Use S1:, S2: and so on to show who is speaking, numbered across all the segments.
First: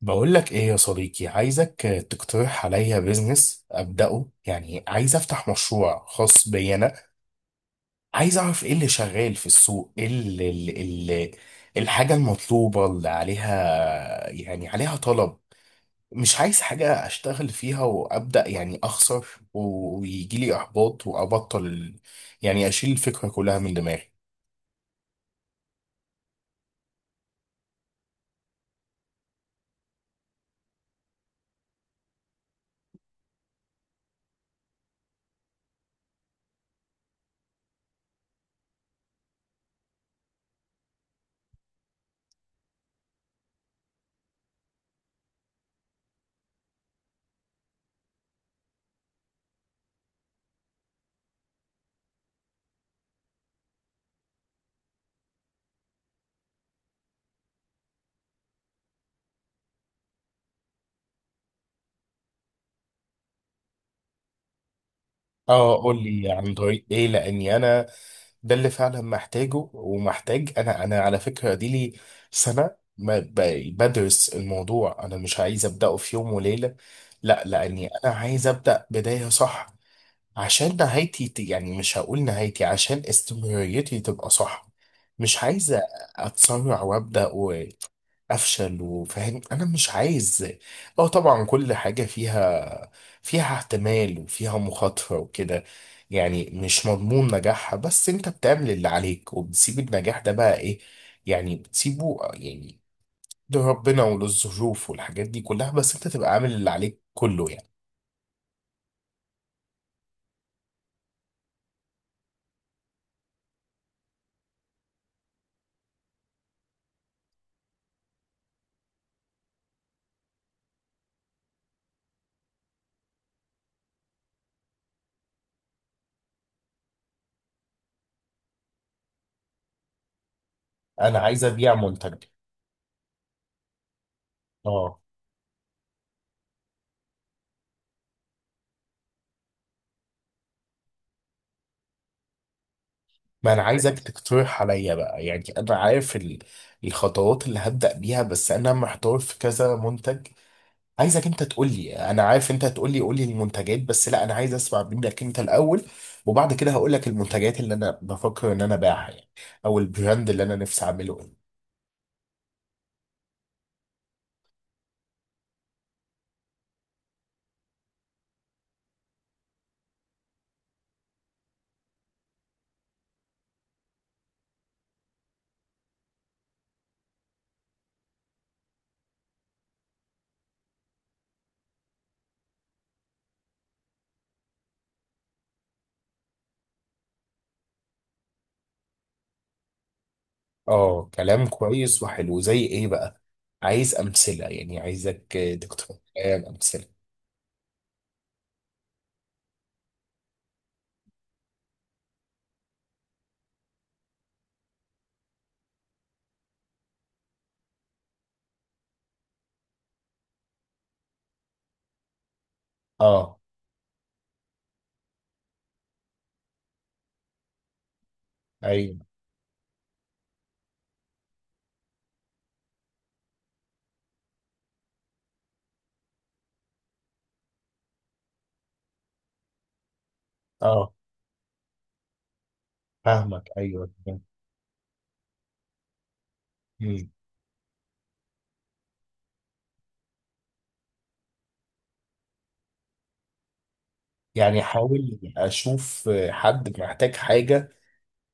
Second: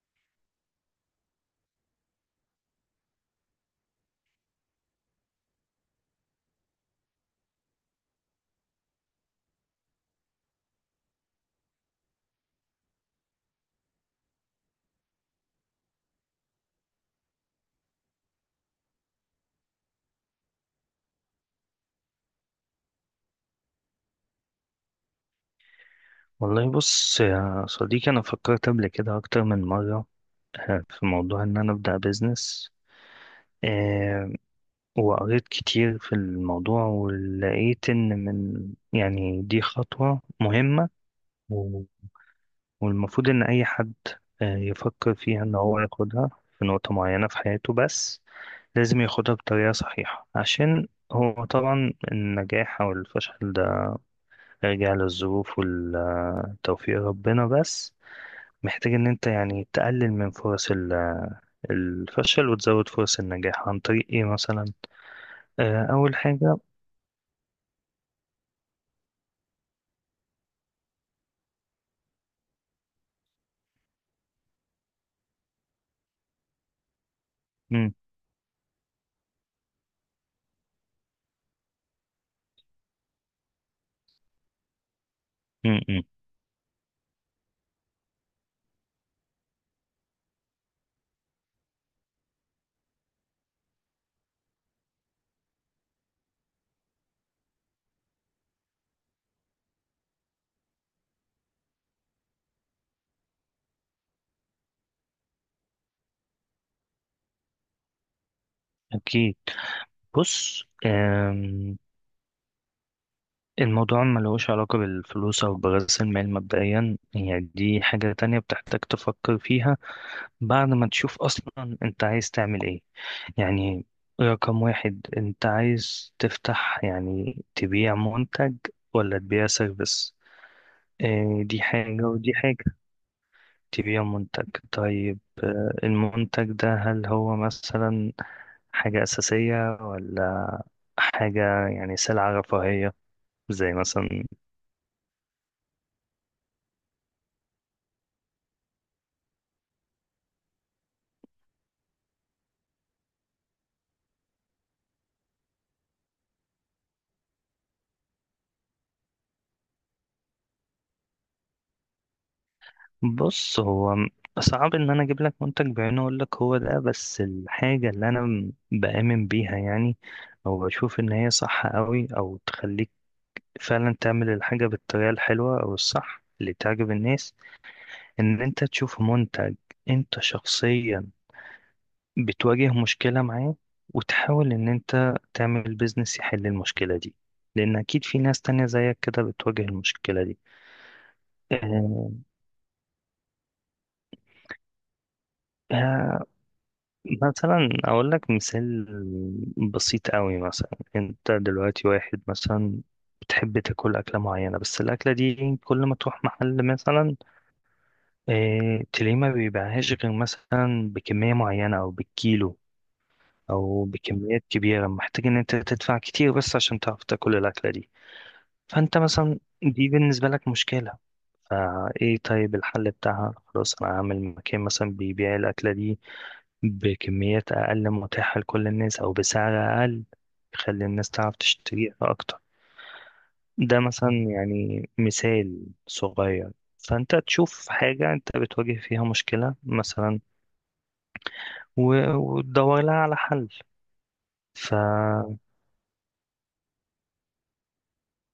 S1: بقول لك ايه يا صديقي؟ عايزك تقترح عليا بيزنس ابداه، يعني عايز افتح مشروع خاص بي انا. عايز اعرف ايه اللي شغال في السوق، ايه اللي الحاجه المطلوبه اللي عليها، يعني عليها طلب. مش عايز حاجه اشتغل فيها وابدا يعني اخسر ويجي لي احباط وابطل، يعني اشيل الفكره كلها من دماغي.
S2: والله بص يا صديقي، أنا فكرت قبل كده أكتر من مرة في موضوع إن أنا أبدأ بيزنس. آه، وقريت كتير في الموضوع، ولقيت إن من يعني دي خطوة مهمة. و- والمفروض إن أي حد يفكر فيها إن هو ياخدها في نقطة معينة في حياته، بس لازم ياخدها بطريقة صحيحة، عشان هو طبعا النجاح أو الفشل ده راجع للظروف والتوفيق ربنا. بس محتاج ان انت يعني تقلل من فرص الفشل وتزود فرص النجاح عن طريق ايه مثلا.
S1: اه، قول
S2: اول
S1: لي عن
S2: حاجة.
S1: طريق ايه، لاني ده اللي فعلا محتاجه ومحتاج. انا على فكره دي لي سنه ما ب- بدرس الموضوع، انا مش عايز ابداه في يوم وليله. لا، لاني
S2: مم،
S1: انا عايز ابدا بدايه صح، عشان يعني مش هقول نهايتي، عشان استمراريتي تبقى صح. مش عايز
S2: مم، مم،
S1: اتسرع وابدا افشل، وفاهم انا مش عايز. اه طبعا كل حاجه فيها احتمال وفيها مخاطره وكده، يعني مش مضمون نجاحها، بس انت بتعمل اللي عليك وبتسيب النجاح ده بقى ايه، يعني بتسيبه يعني لربنا وللظروف والحاجات دي كلها، بس انت تبقى عامل اللي عليك كله يعني.
S2: اكيد. بص، الموضوع ما لهوش علاقة بالفلوس او برأس المال مبدئيا، يعني دي حاجة تانية بتحتاج تفكر فيها بعد ما تشوف اصلا انت عايز تعمل ايه. يعني رقم واحد، انت عايز تفتح يعني تبيع منتج ولا تبيع سيرفيس؟
S1: انا عايز
S2: دي
S1: ابيع
S2: حاجة
S1: منتج.
S2: ودي حاجة. تبيع منتج
S1: اه،
S2: طيب. المنتج ده هل هو مثلا حاجة أساسية ولا حاجة يعني سلعة رفاهية
S1: ما انا
S2: زي
S1: عايزك
S2: مثلا؟
S1: تقترح عليا بقى، يعني انا عارف الخطوات اللي هبدأ بيها، بس انا محتار في كذا منتج. عايزك انت تقول لي، انا عارف انت تقول لي قول لي المنتجات، بس لا انا عايز اسمع منك انت الاول، وبعد كده هقول لك المنتجات اللي انا بفكر ان انا ابيعها يعني، او البراند اللي انا نفسي اعمله ايه.
S2: بص هو صعب إن أنا أجيب لك منتج بعينه أقول لك هو ده، بس الحاجة اللي أنا بآمن بيها يعني، أو بشوف إن هي صح أوي أو تخليك فعلا تعمل الحاجة بالطريقة الحلوة أو الصح اللي تعجب الناس، إن أنت تشوف منتج أنت شخصيا بتواجه مشكلة معاه، وتحاول إن أنت تعمل بيزنس يحل المشكلة دي، لأن أكيد في ناس تانية زيك كده بتواجه المشكلة دي.
S1: اه كلام كويس
S2: آه،
S1: وحلو. زي ايه بقى؟ عايز امثله، يعني عايزك تقترح
S2: آه،
S1: لي امثله.
S2: مثلا أقول لك مثال بسيط قوي. مثلا أنت دلوقتي واحد مثلا بتحب تاكل أكلة معينة، بس الأكلة دي كل ما تروح محل مثلا تلاقيه ما بيبيعهاش غير مثلا بكمية معينة أو بالكيلو
S1: اه.
S2: أو بكميات كبيرة، محتاج إن أنت تدفع كتير بس عشان تعرف تاكل الأكلة دي.
S1: ايوه.
S2: فانت مثلا دي بالنسبة لك مشكلة. فايه طيب الحل بتاعها؟ خلاص انا هعمل مكان مثلا بيبيع الاكلة دي بكميات اقل متاحة لكل الناس او بسعر اقل يخلي
S1: اه
S2: الناس تعرف تشتريها اكتر.
S1: فاهمك،
S2: ده
S1: ايوه
S2: مثلا
S1: تمام.
S2: يعني مثال صغير.
S1: مم.
S2: فانت تشوف حاجة انت بتواجه فيها مشكلة مثلا وتدور لها على حل.
S1: يعني حاول اشوف حد محتاج حاجه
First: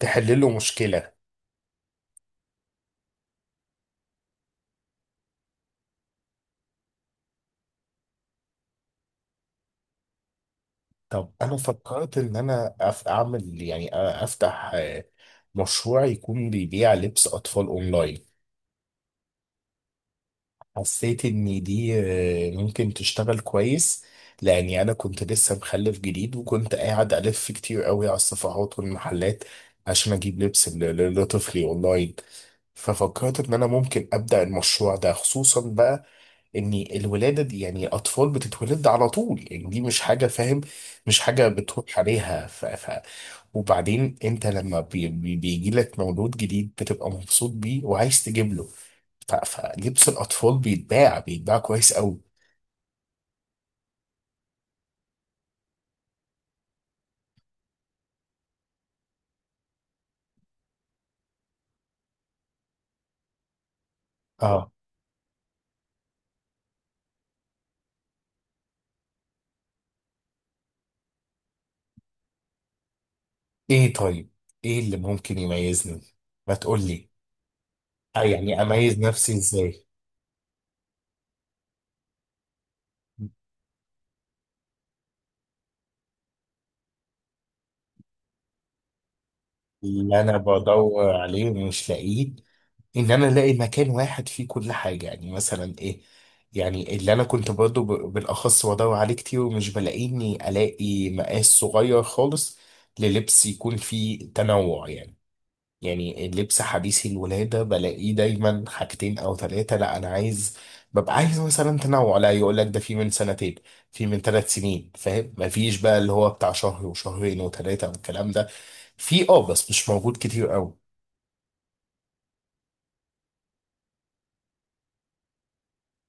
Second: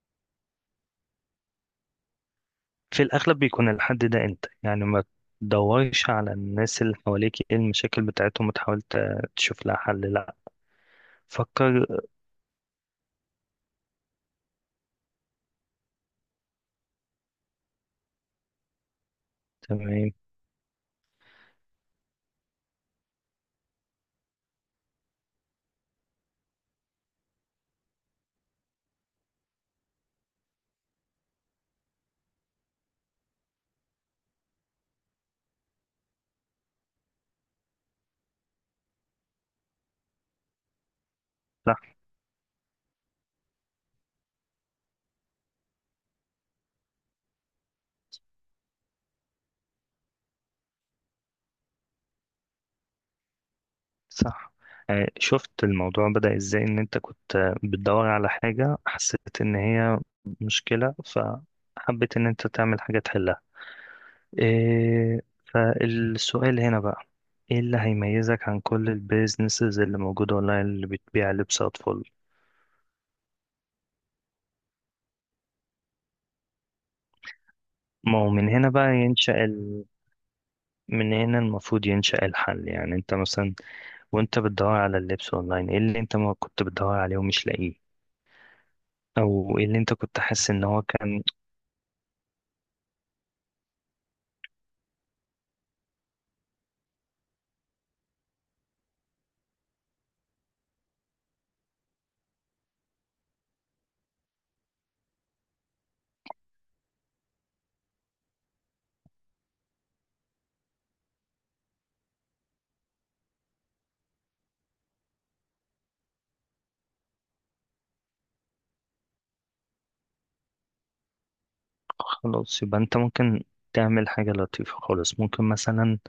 S1: تحل له مشكله.
S2: في الأغلب بيكون الحد ده أنت، يعني ما تدورش على الناس اللي حواليك إيه المشاكل بتاعتهم وتحاول تشوف لها حل لأ.
S1: طب انا
S2: فكر.
S1: فكرت ان انا اعمل، يعني افتح مشروع يكون بيبيع لبس اطفال اونلاين.
S2: تمام.
S1: حسيت ان دي ممكن تشتغل كويس، لاني انا كنت لسه مخلف جديد وكنت قاعد الف كتير قوي على الصفحات والمحلات عشان اجيب لبس لطفلي اونلاين. ففكرت ان انا ممكن ابدا المشروع ده، خصوصا بقى ان الولاده دي يعني اطفال بتتولد على طول، يعني دي مش حاجه، فاهم، مش حاجه
S2: صح.
S1: بتروح عليها. وبعدين انت لما بي بي بيجي لك مولود جديد بتبقى مبسوط بيه وعايز تجيب له. فلبس الاطفال بيتباع كويس قوي.
S2: صح. شفت الموضوع بدأ إزاي؟ إن أنت كنت بتدور على حاجة حسيت إن هي مشكلة، فحبيت إن أنت تعمل حاجة تحلها.
S1: اه.
S2: إيه فالسؤال هنا بقى، إيه اللي هيميزك عن كل البيزنسز اللي موجودة أونلاين اللي بتبيع لبس أطفال؟
S1: ايه طيب، ايه اللي ممكن يميزني؟ ما تقول لي.
S2: ما هو من
S1: يعني
S2: هنا بقى
S1: اميز نفسي
S2: ينشأ.
S1: ازاي.
S2: من هنا المفروض ينشأ الحل. يعني انت مثلا وانت بتدور على اللبس اونلاين ايه اللي انت ما كنت بتدور عليه ومش لاقيه، او ايه اللي انت كنت
S1: اللي انا
S2: حاسس ان هو
S1: بدور
S2: كان.
S1: عليه ومش لاقيه ان انا الاقي مكان واحد فيه كل حاجه، يعني مثلا ايه، يعني اللي انا كنت برضو بالاخص بدور عليه كتير ومش بلاقيه، اني الاقي مقاس صغير خالص، للبس يكون فيه تنوع يعني. يعني اللبس حديث الولاده بلاقيه دايما حاجتين او ثلاثه، لا انا عايز، ببقى عايز مثلا تنوع، لا يقول لك ده في من سنتين، في من ثلاث سنين، فاهم، مفيش بقى اللي هو بتاع شهر وشهرين وثلاثه والكلام ده. في اه، بس مش موجود كتير قوي.
S2: خلاص يبقى انت ممكن تعمل حاجة لطيفة خالص. ممكن مثلا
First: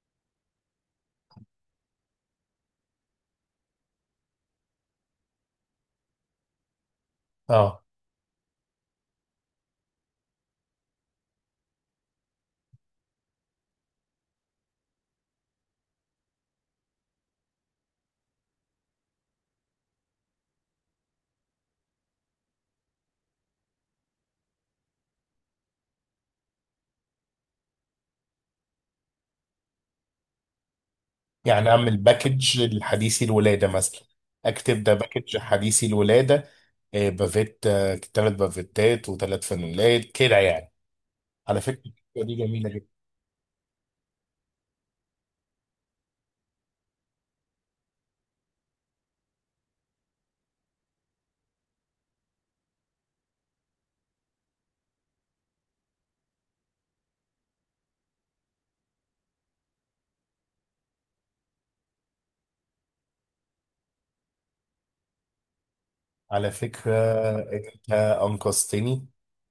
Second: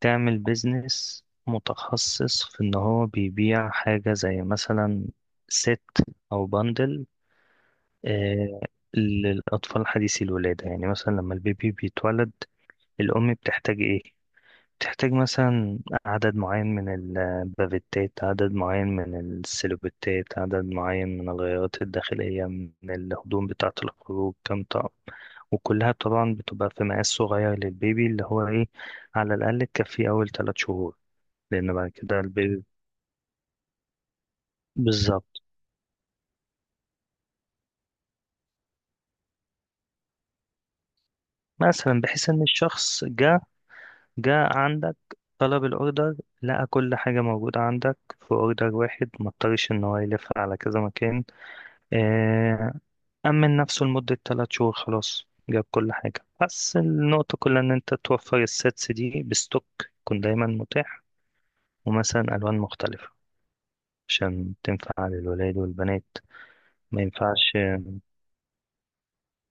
S2: تعمل بيزنس متخصص في ان هو بيبيع حاجة زي مثلا ست او بندل آه للأطفال حديثي الولادة. يعني مثلا لما البيبي بيتولد الأم بتحتاج ايه؟ تحتاج مثلا عدد معين من البافيتات، عدد معين من السيلوبيتات، عدد معين من الغيارات الداخلية، من الهدوم بتاعة الخروج كام طقم، وكلها طبعا بتبقى في مقاس صغير للبيبي اللي هو ايه على الأقل تكفيه أول 3 شهور.
S1: يعني
S2: لأن بعد
S1: اعمل
S2: كده
S1: باكج
S2: البيبي
S1: لحديثي الولاده مثلا، اكتب ده باكج
S2: بالظبط.
S1: حديثي الولاده. بافيت، ثلاث بافيتات وثلاث فانيلات كده يعني. على فكره
S2: مثلا
S1: الفكرة
S2: بحيث
S1: دي
S2: إن
S1: جميله.
S2: الشخص جه عندك، طلب الأوردر، لقى كل حاجة موجودة عندك في أوردر واحد مضطرش إن هو يلف على كذا مكان. آه، أمن نفسه لمدة 3 شهور، خلاص جاب كل حاجة. بس النقطة كلها إن أنت توفر السيتس دي بستوك، يكون دايما متاح، ومثلا ألوان مختلفة عشان تنفع للولاد والبنات.
S1: على فكرة
S2: ما ينفعش.
S1: أنت أنقذتني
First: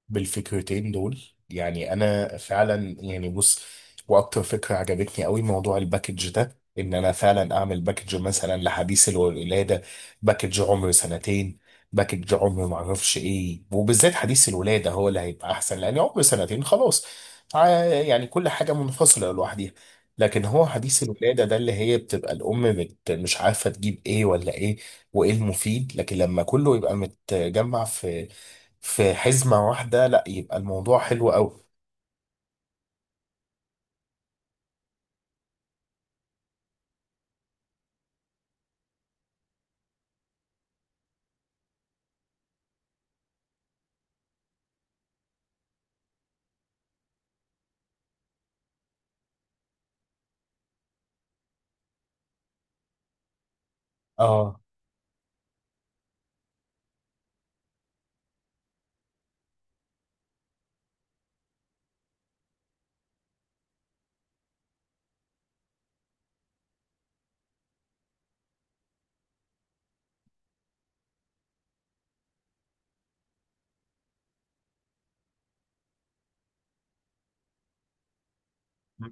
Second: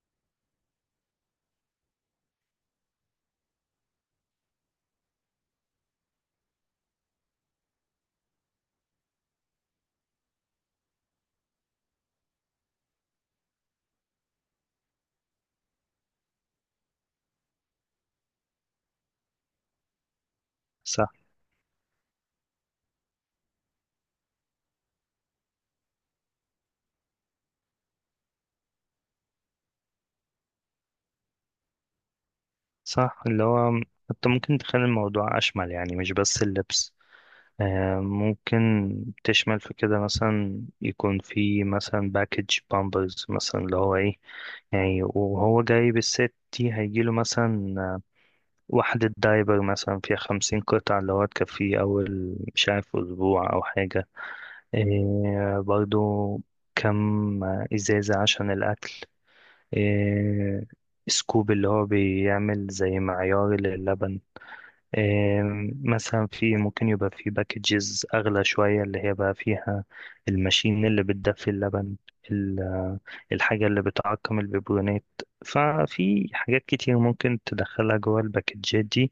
S1: بالفكرتين دول. يعني أنا فعلا يعني بص، وأكتر فكرة عجبتني قوي موضوع الباكج ده، إن أنا فعلا أعمل باكج مثلا لحديث الولادة، باكج عمر سنتين، باكج عمر معرفش إيه. وبالذات حديث الولادة هو اللي هيبقى أحسن، لأن عمر سنتين خلاص يعني كل حاجة منفصلة لوحدها. لكن هو حديث
S2: صح.
S1: الولادة ده اللي هي بتبقى الأم مش عارفة تجيب إيه ولا إيه وايه المفيد. لكن لما كله يبقى متجمع في في حزمة واحدة، لا يبقى الموضوع حلو قوي.
S2: صح اللي هو أنت ممكن تخلي الموضوع أشمل، يعني مش بس اللبس. ممكن تشمل في كده مثلا، يكون في مثلا باكج بامبرز مثلا اللي هو ايه، يعني وهو جاي بالست دي هيجيله مثلا وحدة دايبر مثلا فيها 50 قطعة اللي هو تكفيه أول مش عارف أسبوع أو حاجة.
S1: اه،
S2: إيه برضو كم إزازة عشان الأكل، إيه سكوب اللي هو بيعمل زي معيار للبن، إيه مثلا. في ممكن يبقى في باكجز أغلى شوية اللي هي بقى فيها الماشين اللي بتدفي اللبن، ال- الحاجة اللي بتعقم البيبرونات. ففي حاجات كتير ممكن تدخلها جوه الباكجات دي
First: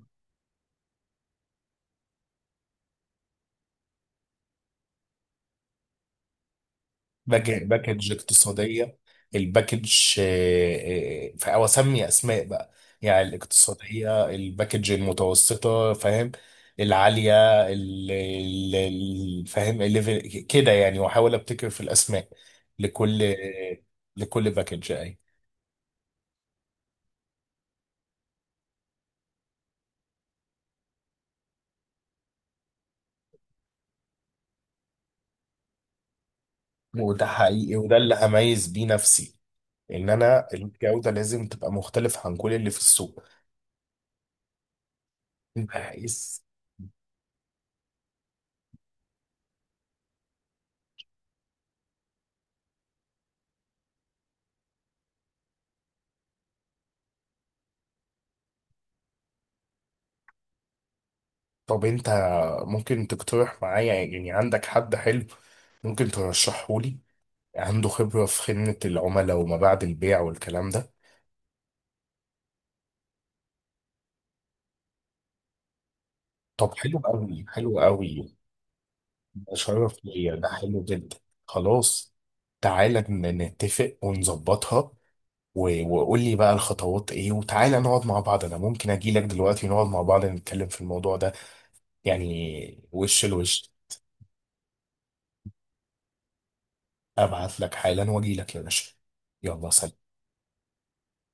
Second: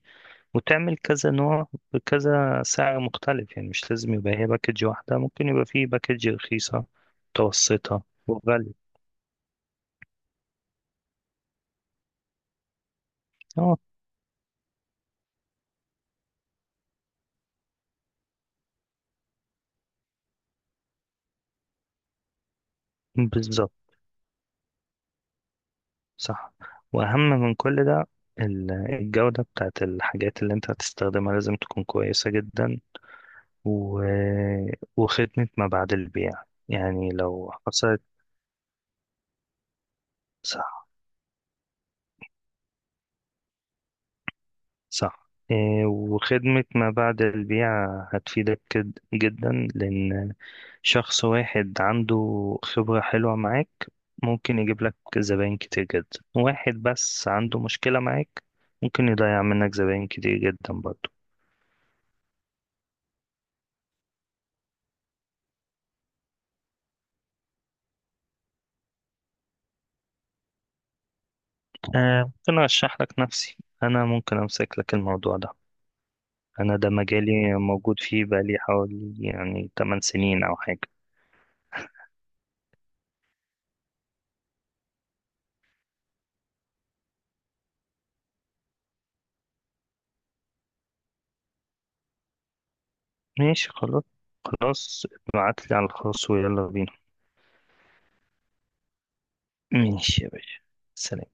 S2: وتعمل كذا نوع بكذا سعر مختلف. يعني مش لازم يبقى هي باكج واحدة، ممكن يبقى فيه باكج رخيصة، متوسطة،
S1: باكج
S2: وغالية.
S1: اقتصادية. الباكج او اسمي اسماء بقى، يعني
S2: اه
S1: الاقتصادية، الباكج المتوسطة، فاهم، العالية، فاهم الليفل كده يعني، واحاول ابتكر في الاسماء لكل،
S2: بالظبط.
S1: لكل باكج اي.
S2: صح. وأهم من كل ده الجودة بتاعت الحاجات اللي انت هتستخدمها لازم تكون كويسة جدا، و... وخدمة ما بعد البيع. يعني
S1: وده
S2: لو
S1: حقيقي، وده
S2: حصلت.
S1: اللي هميز بيه نفسي، ان انا
S2: صح.
S1: الجودة لازم تبقى مختلفة عن كل اللي في السوق.
S2: صح.
S1: انت
S2: إيه،
S1: عايز.
S2: وخدمة ما بعد البيع هتفيدك جدا، لأن شخص واحد عنده خبرة حلوة معاك ممكن يجيب لك زباين كتير جدا، واحد بس عنده مشكلة معاك ممكن يضيع منك زباين كتير جدا برضو.
S1: طب انت ممكن تقترح معايا، يعني عندك حد حلو ممكن ترشحه لي، عنده خبرة في خدمة العملاء وما بعد البيع والكلام ده؟
S2: آه ممكن أرشح لك نفسي. أنا ممكن أمسك لك الموضوع ده.
S1: طب
S2: أنا ده
S1: حلو قوي،
S2: مجالي
S1: حلو
S2: موجود فيه
S1: قوي.
S2: بقالي حوالي
S1: ده
S2: يعني
S1: شرف
S2: 8
S1: ليا،
S2: سنين
S1: ده
S2: أو حاجة.
S1: حلو جدا. خلاص، تعالى نتفق ونظبطها، وقول لي بقى الخطوات ايه، وتعالى نقعد مع بعض، انا ممكن اجي لك دلوقتي نقعد مع بعض نتكلم في الموضوع ده، يعني وش
S2: ماشي
S1: لوش.
S2: خلاص. خلاص، ابعتلي على الخاص ويلا بينا.
S1: ابعت لك حالا واجي لك يا باشا. يلا سلام.
S2: ماشي يا باشا، سلام.